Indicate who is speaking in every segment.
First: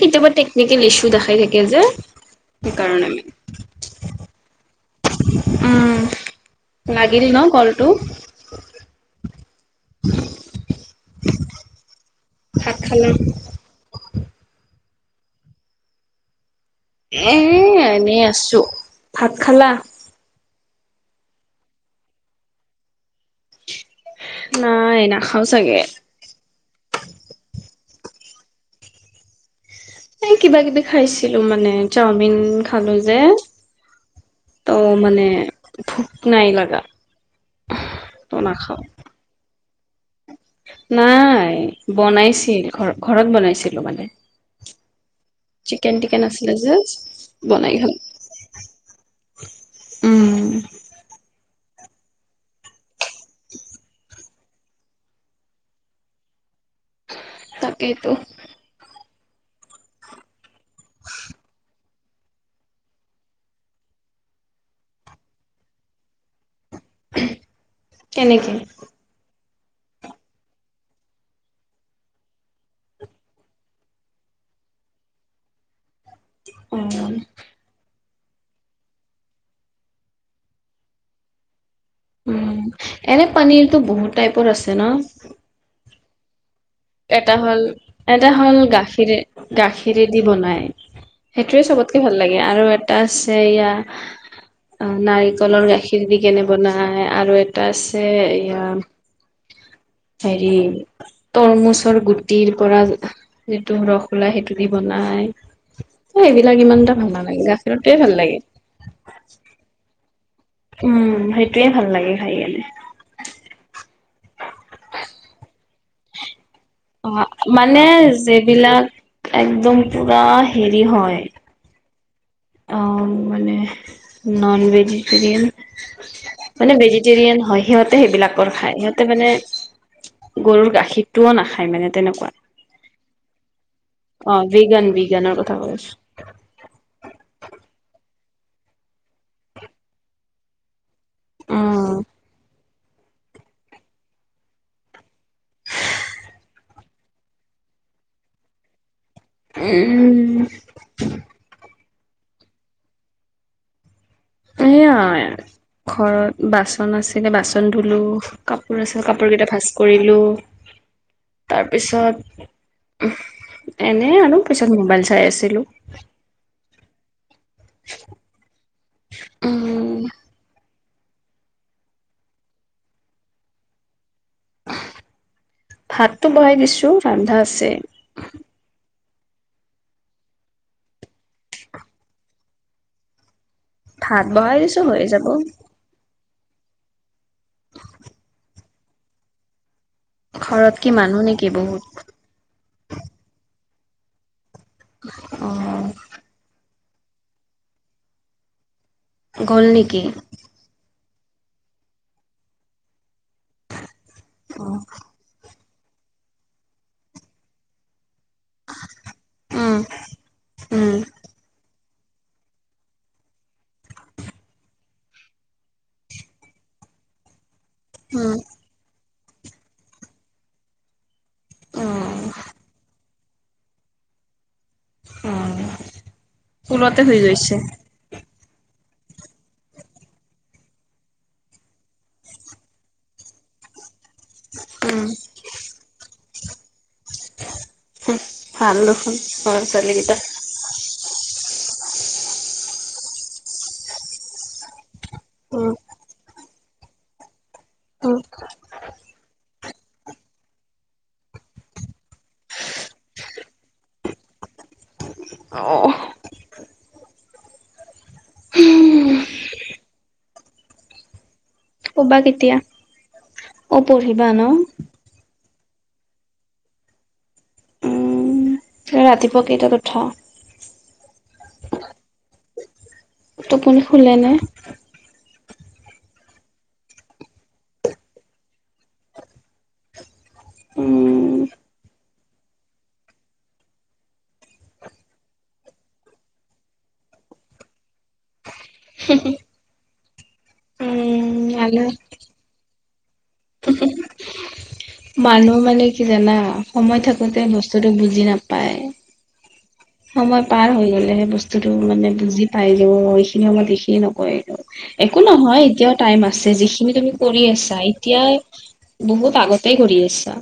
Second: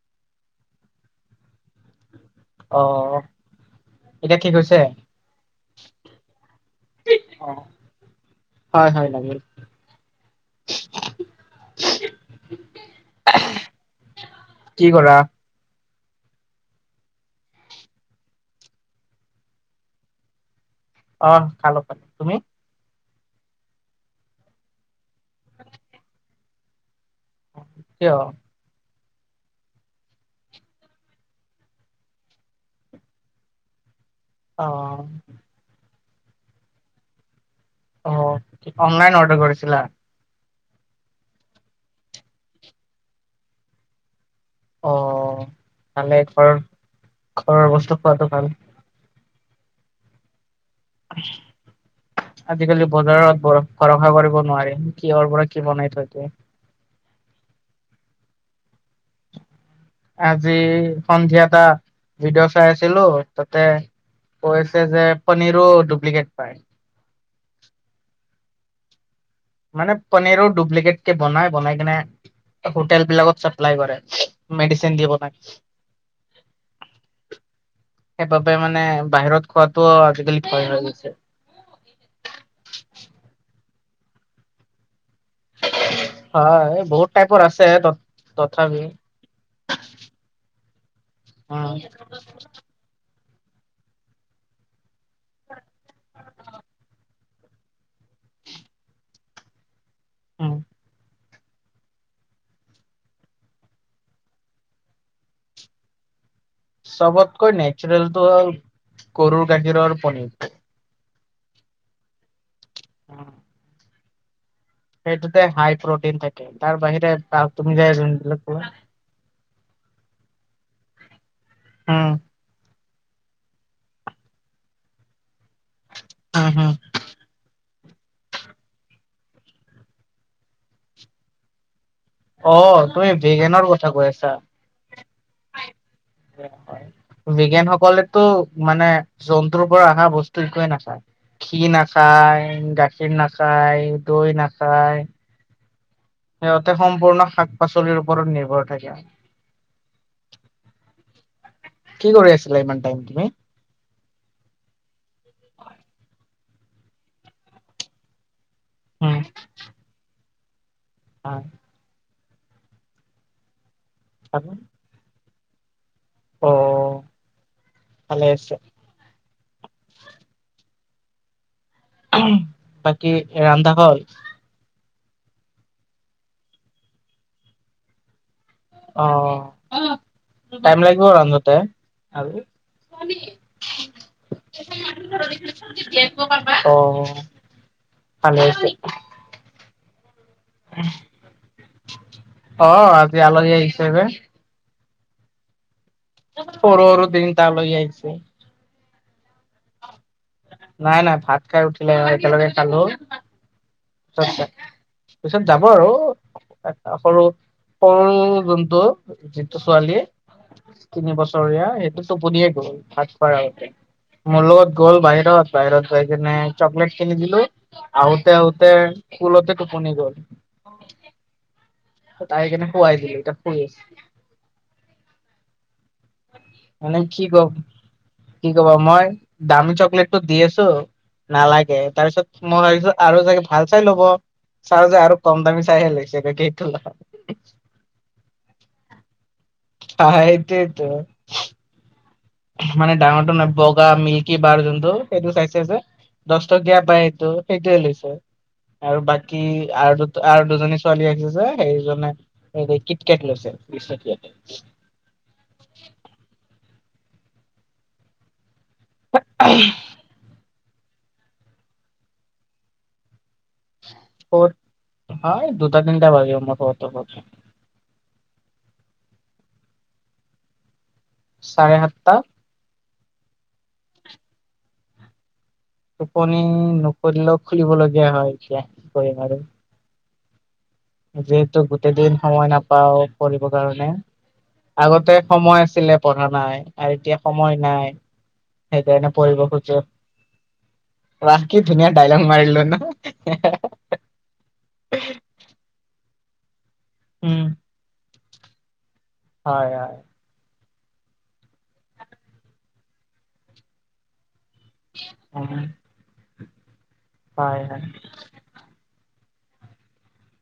Speaker 1: কেতিয়াবা টেকনিকেল ইচ্ছু দেখাই থাকে যে
Speaker 2: অ
Speaker 1: সেইকাৰণে
Speaker 2: এতিয়া ঠিক হৈছে
Speaker 1: উম লাগিল ন
Speaker 2: অ
Speaker 1: কলটো?
Speaker 2: হয় হয় লাগিল
Speaker 1: ভাত খালা?
Speaker 2: কি কৰা?
Speaker 1: এ এনেই আছোঁ। ভাত খালা?
Speaker 2: আঁহ খালো খালো। তুমি?
Speaker 1: নাই নাখাওঁ চাগে।
Speaker 2: কিয়?
Speaker 1: এই কিবা কিবি খাইছিলো মানে, চাওমিন খালো যে। ত' মানে ভুক নাই লাগা। ত'
Speaker 2: অঁ
Speaker 1: নাখাও।
Speaker 2: অনলাইন অৰ্ডাৰ কৰিছিলা?
Speaker 1: নাই বনাইছিল ঘ ঘৰত বনাইছিলো মানে।
Speaker 2: অ
Speaker 1: চিকেন টিকেন
Speaker 2: ভালেই, ঘৰৰ
Speaker 1: আছিলে যে
Speaker 2: ঘৰৰ
Speaker 1: বনাই খালো।
Speaker 2: বস্তু খোৱাটো ভাল।
Speaker 1: উম।
Speaker 2: আজিকালি বজাৰত ভৰসা কৰিব নোৱাৰি, কিহৰ পৰা কি বনাই থৈ দিয়ে।
Speaker 1: তাকেইটো।
Speaker 2: আজি সন্ধিয়াটা ভিডিঅ' চাই আছিলো তাতে কৈছে যে, পনীৰো ডুপ্লিকেট পায়।
Speaker 1: কেনেকে?
Speaker 2: মানে পনীৰৰ ডুপ্লিকেট কে বনাই বনাই কিনে। হোটেল বিলাকত চাপ্লাই কৰে মেডিচিন দি বনাই।
Speaker 1: অঁ।
Speaker 2: সেইবাবে মানে বাহিৰত খোৱাটো আজিকালি ভয় হৈ গৈছে।
Speaker 1: উম এনে পানীৰতটো বহুত টাইপৰ আছে ন?
Speaker 2: হয় বহুত
Speaker 1: এটা
Speaker 2: টাইপৰ
Speaker 1: হ'ল
Speaker 2: আছে
Speaker 1: এটা হ'ল
Speaker 2: তথাপিও।
Speaker 1: গাখীৰে গাখীৰেদি বনাই সেইটোৱে চবতকে ভাল লাগে আৰু এটা আছে এয়া। অ নাৰিকলৰ গাখীৰ দি কেনে বনায় আৰু এ টা আছে এয়া হেৰি
Speaker 2: উম।
Speaker 1: তৰমুজ। ৰ গুটিৰ পৰা যিটো ৰস ওলাই সেইটো দি বনাই, এ সেই বিলাক ইমান এটা ভাল নালাগে,
Speaker 2: চবতকৈ
Speaker 1: গাখিৰৰটোৱে ভাল
Speaker 2: নেচাৰেলটো
Speaker 1: লাগে।
Speaker 2: হ'ল গৰুৰ গাখীৰৰ পনীৰ।
Speaker 1: উম সেইটোৱে ভাল লাগে খাই কিনে।
Speaker 2: অঁ। সেইটোতে হাই প্ৰটিন থাকে। তাৰ বাহিৰে
Speaker 1: অঁ
Speaker 2: আ, তুমি
Speaker 1: মানে
Speaker 2: যে যোনবিলাক কলা
Speaker 1: যিবিলাক একদম পুৰা হেৰি হয়
Speaker 2: উম।
Speaker 1: অ মানে নন ভেজিটেৰিয়ান।
Speaker 2: উম হম
Speaker 1: মানে ভেজিটেৰিয়ান হয় সিহঁত হতে সেইবিলাকৰ খায়, সিহঁতে মানে গৰুৰ গাখীৰটো নাখায় মানে তেনেকুৱা,
Speaker 2: অ তুমি ভেগেনৰ কথা কৈ
Speaker 1: অ বিজ্ঞান বিজ্ঞানৰ কথা কৈ আছো।
Speaker 2: বিজ্ঞানসকলেতো মানে জন্তুৰ পৰা অহা বস্তু একোৱে নাখায়। ঘি
Speaker 1: উম
Speaker 2: নাখায়, গাখীৰ নাখায়, দৈ নাখায় তাতে সম্পূৰ্ণ শাক -পাচলিৰ ওপৰত নিৰ্ভৰ থাকে।
Speaker 1: উম।
Speaker 2: কি কৰি আছিলা ইমান টাইম তুমি?
Speaker 1: এয়াই ঘৰত বাচন আছিলে বাচন ধুলো কাপোৰ আছে
Speaker 2: উম,
Speaker 1: কাপোৰকেইটা ভাজ কৰিলো তাৰ পিছত উম এনে আৰু পিছত মোবাইল চাই আছে দিলো
Speaker 2: অ ভালে হৈছে
Speaker 1: উম।
Speaker 2: বাকী ৰান্ধা হল?
Speaker 1: ভাতটো বহাই দিছো, ৰান্ধা আছে।
Speaker 2: অ টাইম লাগিব ৰান্ধতে আৰু।
Speaker 1: ভাত বহাই দিছো হৈ যাব।
Speaker 2: অ ভালে হৈছে।
Speaker 1: ঘৰত কি মানুহ নেকি বহুত?
Speaker 2: অ আজি আলহী আহিছে যে
Speaker 1: অ।
Speaker 2: সৰু সৰু তিনটা লৈ আহিছো।
Speaker 1: গল নেকি?
Speaker 2: নাই নাই ভাত খাই উঠিলে একেলগে খালো চ চ পিছত যাব আৰু সৰু হল যোনটো, যিটো
Speaker 1: উম
Speaker 2: ছোৱালী
Speaker 1: উম
Speaker 2: তিনি বছৰীয়া সেইটো টোপনিয়ে গল ভাত খোৱাৰ আগতে। মোৰ লগত গ'ল বাহিৰত, বাহিৰত যায় কিনে চকলেট কিনি দিলো,
Speaker 1: উম
Speaker 2: আহোতে আহো কুলতে টোপনি গল।
Speaker 1: অ
Speaker 2: তাইক এনে খুৱাই দিলো, এতিয়া শুই আছে।
Speaker 1: উম।
Speaker 2: মানে কি কব, কি কবা মই দামী চকলেটটো দি আছো নালাগে, তাৰপিছত মই ভাবিছোঁ আৰু চাগে ভাল চাই ল'ব চাই যে
Speaker 1: উম,
Speaker 2: আৰু কম দামি চাইহে লৈছে পেকেতটো।
Speaker 1: ভাল দেখোন লৰা- ছোৱালী কেইটা।
Speaker 2: সেইটোৱেটো মানে ডাঙৰটো ন বগা মিল্কি বাৰ যোনটো সেইটো চাই
Speaker 1: উম,
Speaker 2: চাইছো দশ ত গেপ বা এইটো সেইটোৱে লৈছে।
Speaker 1: উম।
Speaker 2: আৰু বাকী আৰু দু আৰু দুজনী ছোৱালী আহিছে যে সেইজনে হেৰি কিট কেট লৈছে। [unintelligible]
Speaker 1: অহ।
Speaker 2: হে এম
Speaker 1: শুবা কেতিয়া? অ পঢ়িবা ন।
Speaker 2: ক'ত হয় দুটা তিনটা ভাগে ম [inaudible]
Speaker 1: উম, ৰাতিপুৱা কেইটাত উঠা?
Speaker 2: চাৰে সাতটা।
Speaker 1: টোপনি খুলে নে?
Speaker 2: টোপনি নকৰিলেও খুলিবলগীয়া হয় এতিয়া কি কৰিম আৰু।
Speaker 1: উম,
Speaker 2: যিহেতু গোটেই দিন সময় নাপাও পঢ়িবৰ কাৰণে আগতে সময় আছিলে পঢ়া নাই আৰু এতিয়া সময় নাই। সেইকাৰণে পঢ়িব খুজে।
Speaker 1: উম,
Speaker 2: ৰাখী
Speaker 1: ভালেই।
Speaker 2: ধুনীয়া ডাইলাগ মাৰিলো ন।
Speaker 1: মানুহ মানে কি জানা সময় থাকোতে
Speaker 2: উম
Speaker 1: বস্তুটো বুজি নাপায়।
Speaker 2: হয় হয়।
Speaker 1: সময় পাৰ হৈ গ'লে সেই বস্তুটো মানে বুজি পায় যে মই এইখিনি সময়ত এইখিনি নকয়। একো
Speaker 2: উম
Speaker 1: নহয় এতিয়াও টাইম আছে যিখিনি তুমি কৰি
Speaker 2: হয়
Speaker 1: আছা
Speaker 2: হয়
Speaker 1: এতিয়াই বহুত আগতেই কৰি আছা।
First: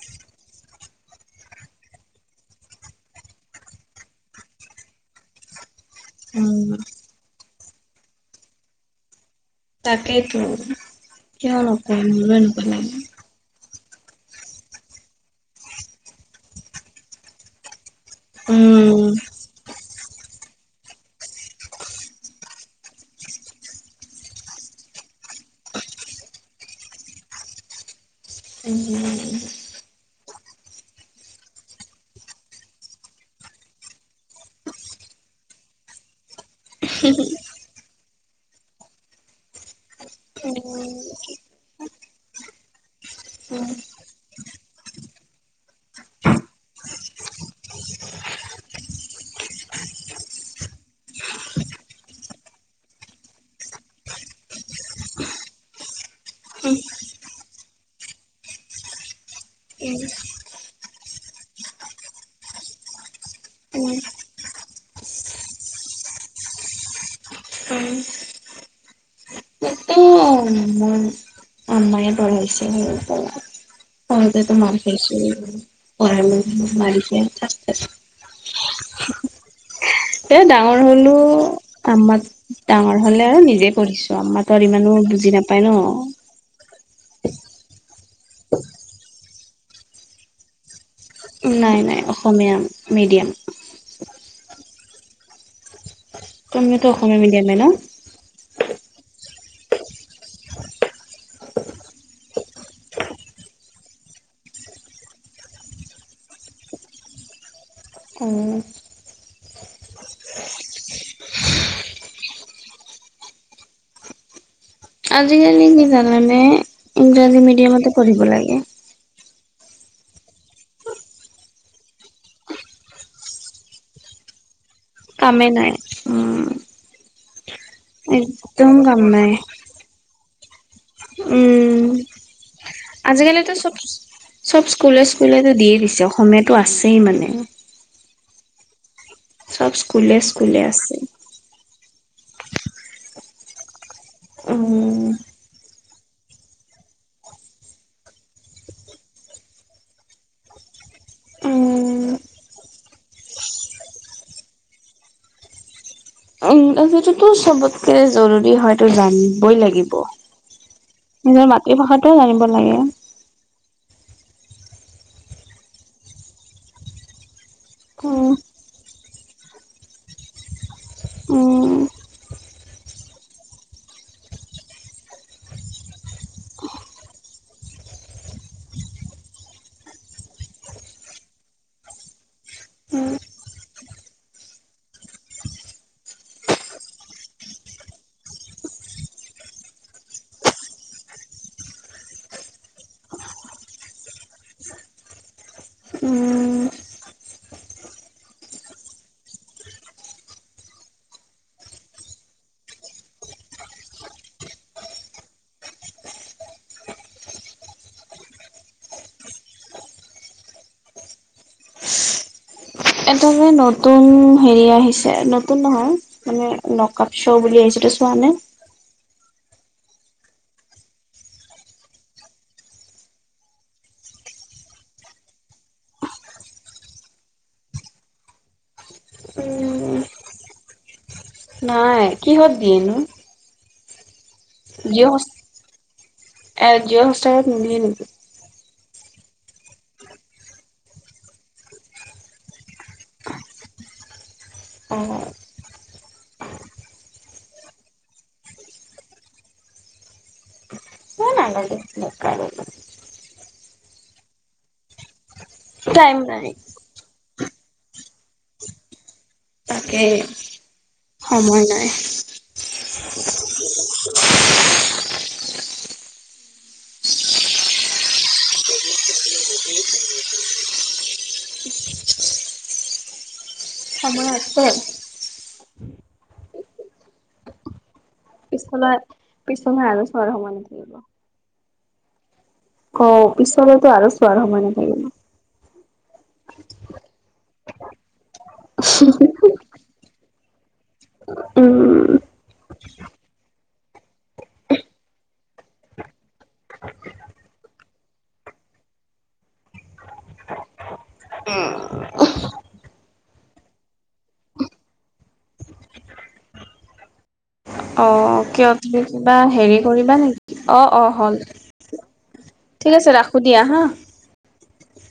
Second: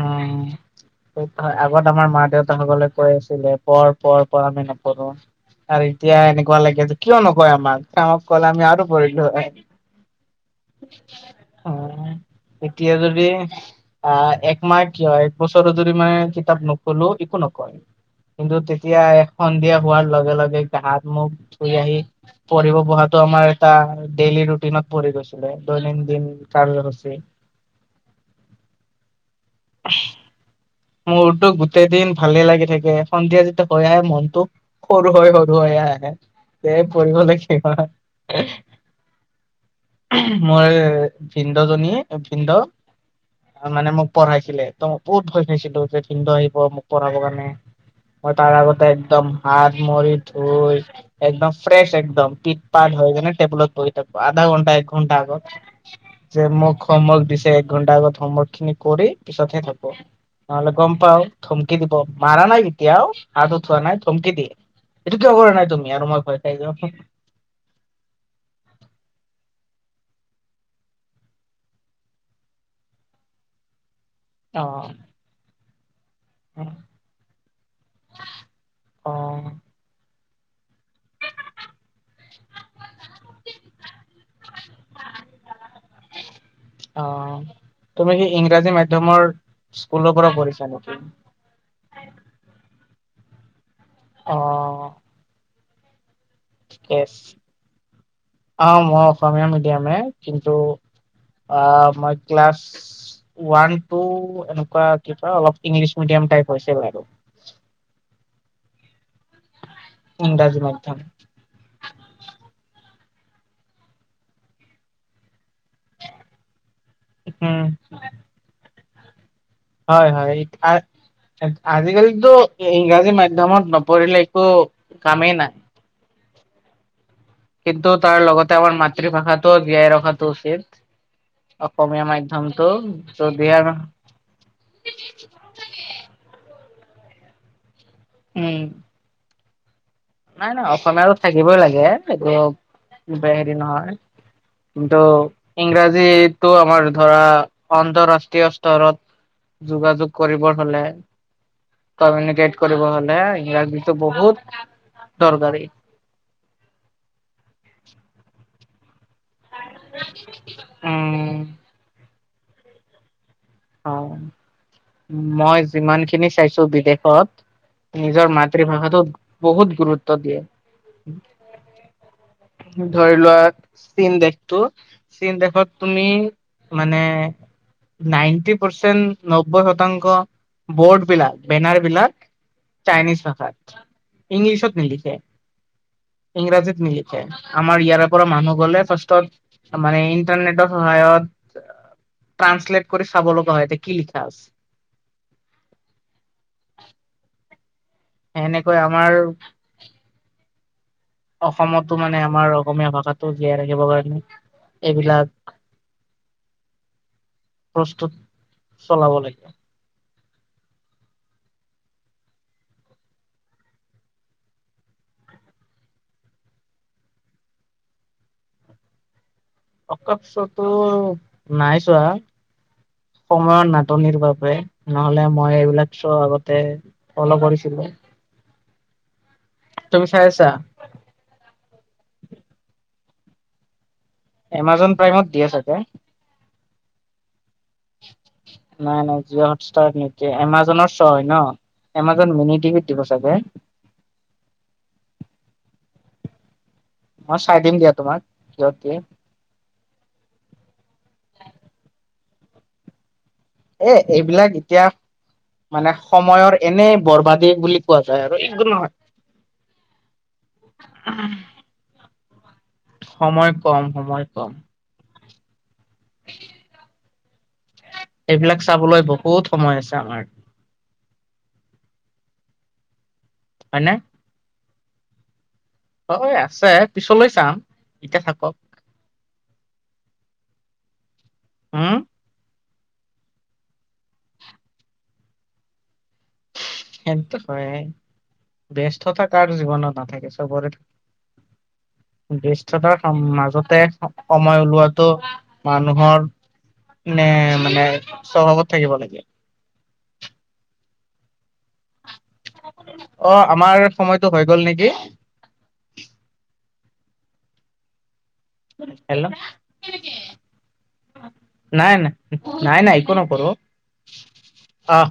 Speaker 2: উম। আগত আমাৰ মা দেউতাসকলে কৈ আছিলে পঢ় পঢ় পঢ় আমি নপঢ়ো আৰু এতিয়া এনেকুৱা
Speaker 1: উম,
Speaker 2: লাগে যে কিয় নকয় আমাক কামক ক'লে আমি আৰু পঢ়িলো হয়
Speaker 1: তাকেইতো কিয় নকয় নো।
Speaker 2: এতিয়া যদি আহ একমাহ কিয় এক বছৰ ধৰি মানে কিতাপ নপঢ়িললো একো নকয় কিন্তু তেতিয়া
Speaker 1: উম।
Speaker 2: এ সন্ধিয়া হোৱাৰ লগে লগে। যে হাত মুখ ধুই আহি পঢ়িব বহাটো আমাৰ এটা ডেইলি ৰুটিনত পৰি গৈছিলে [unintelligible]
Speaker 1: উম। অ [unintelligible]
Speaker 2: মোৰতো গোটেই দিন ভালে লাগি থাকে সন্ধিয়া যেতিয়া হৈ আহে মনটো সৰু হৈ সৰু হৈ আহে আহে যে পঢ়িব লাগিব। মই ভিন্দ জনী ভিন্দ মানে মোক উঠাছিলে ত মই বহুত ভয় খাইছিলো যে ভিন্দ আহিব মোক পঢ়াব কাৰণে। মই তাৰ আগতে একদম হাত মৰি ধুই একদম ফ্ৰেছ একদম পিঠ পাত। লৈকেনে টেবুলত বহি থাকো আধা ঘণ্টা এক ঘন্টা আগত যে মোক হম ৱৰ্ক দিছে এক ঘণ্টা। আগত হম ৱৰ্ক খিনিক। কৰি পিছতহে থাকো নহলে গম পাওঁ ধমকি দিব মাৰা নাই কেতিয়াও আৰু উঠোৱা নাই ধমকি দিয়ে এইটো কিয় কৰা নাই তুমি আৰু মই ভয় খাই যোৱা।
Speaker 1: মায়ে পঢ়াইছে সৰুৰ পৰা। পঢ়োতেতো মাৰ
Speaker 2: অ',
Speaker 1: খাইছো পঢ়াই মোক মাৰিছে
Speaker 2: অ',
Speaker 1: [unintelligible] ডাঙৰ হ'লো। আম্মাত ডাঙৰ হলে আৰু নিজেই পঢ়িছো আম্মাতো আৰু ইমানো বুজি নাপায় ন।
Speaker 2: অঁ তুমি সি ইংৰাজী মাধ্যমৰ স্কুলৰ পৰা পঢ়িছা নেকি!
Speaker 1: নাই নাই অসমীয়া মিডিয়াম।
Speaker 2: অঁ।
Speaker 1: তুমিওতো
Speaker 2: ইয়েছ
Speaker 1: অসমীয়া মিডিয়ামে ন?
Speaker 2: অঁ ম অসমীয়া মেডিয়ামে কিন্তু আঁ ক্লাছ ওৱান টু এনেকুৱা কিতাও ইংলিছ মিডিয়াম টাইপ হৈছে বাৰু।
Speaker 1: উম।
Speaker 2: ইংৰাজী মাধ্যম।
Speaker 1: আজিকালি কি জানানে ইংৰাজী
Speaker 2: উম।
Speaker 1: মিডিয়ামতে পঢ়িব লাগে।
Speaker 2: হয় হয়। আজিকালিতো ইংৰাজী মাধ্যমত নপঢ়িলে একো
Speaker 1: কামেই নাই উম।
Speaker 2: কিন্তু তাৰ লগতে
Speaker 1: একদম
Speaker 2: আমাৰ
Speaker 1: কাম নাই
Speaker 2: মাতৃভাষাটো জীয়াই ৰখাটো উচিত।
Speaker 1: উম
Speaker 2: অসম অসমীয়া মাধ্যমটো যদি
Speaker 1: আজিকালিতো চব
Speaker 2: আৰু।
Speaker 1: চব স্কুলে স্কুলে দিয়েই দিছে অসমীয়াতো আছেই মানে
Speaker 2: উম।
Speaker 1: চ
Speaker 2: নাই নাই অসমীয়াটো থাকিবই লাগে এইটো হেৰি নহয়। কিন্তু
Speaker 1: উম
Speaker 2: ইংৰাজী যিটো আমাৰ ধৰা আন্তৰাষ্ট্ৰীয় স্তৰত যোগাযোগ কৰিব হলে
Speaker 1: উম
Speaker 2: কমিউনিকেট কৰিব হলে ইংৰাজীতটো বহুত দৰকাৰী
Speaker 1: উম, সেইটোতো চবতকে জৰুৰী হয়তো জান জানিবই লাগিব
Speaker 2: উম
Speaker 1: নিজৰ মাতৃভাষাতে জানিব লাগে।
Speaker 2: মই যিমান খিনি চাইছো বিদেশত নিজৰ
Speaker 1: উম
Speaker 2: মাতৃভাষাটো বহুত গুৰুত্ব দিয়ে।
Speaker 1: উম
Speaker 2: ধৰি লোৱা চীন দেশটো চীন দেশত তুমি মানে নাইন প্চব্বৈ শতাংশ বৰ্ড বিলাক বেনাৰ বিলাক।
Speaker 1: উম
Speaker 2: চাইনিজ ভাষাত ইংলিছত নিলিখে।
Speaker 1: হয়।
Speaker 2: ইংৰাজীত নিলিখে আমাৰ ইয়াৰে পৰা মানুহ গলে ফাৰ্ষ্টত মানে ইন্টাৰনেটৰ সহায়ত
Speaker 1: [inaudible]
Speaker 2: কাম ত্ৰশ্লালেত কৰিছে। খাব লগা হয় এতিয়া কি লিখা
Speaker 1: উম
Speaker 2: আছে। সেনেকৈ আমাৰ অসমতো মানে আমাৰ অসমীয়া ভাষাটো জীয়াই ৰাখিবৰ কাৰণে এইবিলাক
Speaker 1: [unintelligible]
Speaker 2: প্ৰস্তুত চলাব লাগে।
Speaker 1: এদ মে নতুন হেৰি আহিছে নতুন নহয় মানে নকপ শ্ব' বুলি আহিছে। চোৱা নে।
Speaker 2: অকাপছতো নাই চোৱা। সময়ৰ নাটনিৰ বাবে নহলে মই এইবিলাক শ্ব' আগতে ফল কৰিছিলো। হয়। তুমি চাই আছা?
Speaker 1: নাই কিহত দিয়েনো
Speaker 2: এমাজ
Speaker 1: জিঅ' হট
Speaker 2: প্ৰাইমত দিয়া চাগে।
Speaker 1: এ জিও হৎস্তাৰত নিদিয়ে নেকি।
Speaker 2: নাই - নাই জিঅ' হটষ্টাৰ নিদিয়ে এমাজনৰ শ্ব' হয় ন। এমাজন মিনি বিত দিব চাগে
Speaker 1: আহঅঁ
Speaker 2: মই চাই দিম দিয়া তোমাক সিঁহতি
Speaker 1: নালাগে। বেকাৰ
Speaker 2: এ - এইবিলাক এতিয়া মানে
Speaker 1: টাইম নাই
Speaker 2: সময়ৰ এনে বৰবাদী বুলি কোৱা যায়। আৰু এই নহয়
Speaker 1: তাকে সময় নাই।
Speaker 2: সময় কম - সময় কম। এইবিলাক চাবলৈ বহুত সময় আছে আমাৰ। হয়নে।
Speaker 1: হয় - হয়।
Speaker 2: হয় আছে পিছলৈ চাম এতিয়া থাকক।
Speaker 1: পিছলৈ - পিছলৈহ আৰু ছৰ সময়ে থাকিব।
Speaker 2: হম,
Speaker 1: অঁ পিছলৈতো আৰু চোৱাৰ সময় নাথাকিব।
Speaker 2: সেইটো হয় ব্যস্ততা কাৰ জীৱনত নাথাকে। এই চব কৰে।
Speaker 1: উম।
Speaker 2: ব্যস্ততাৰ মাজতে সময় ওলোৱাটো মানুহৰ নে মানে স্বভাৱত থাকিব লাগে
Speaker 1: [unintelligible]
Speaker 2: অ আমাৰ সময়টো হৈ গ'ল নেকি।
Speaker 1: অ কিয় তুমি
Speaker 2: হেল্ল'
Speaker 1: কিবা হেৰি কৰিবা নেকি? অ অ হ'ল।
Speaker 2: নাই নাই নাই
Speaker 1: ঠিক
Speaker 2: নাই
Speaker 1: আছে
Speaker 2: একো
Speaker 1: ৰাখো
Speaker 2: নকৰো।
Speaker 1: দিয়া [unintelligible]
Speaker 2: অহ'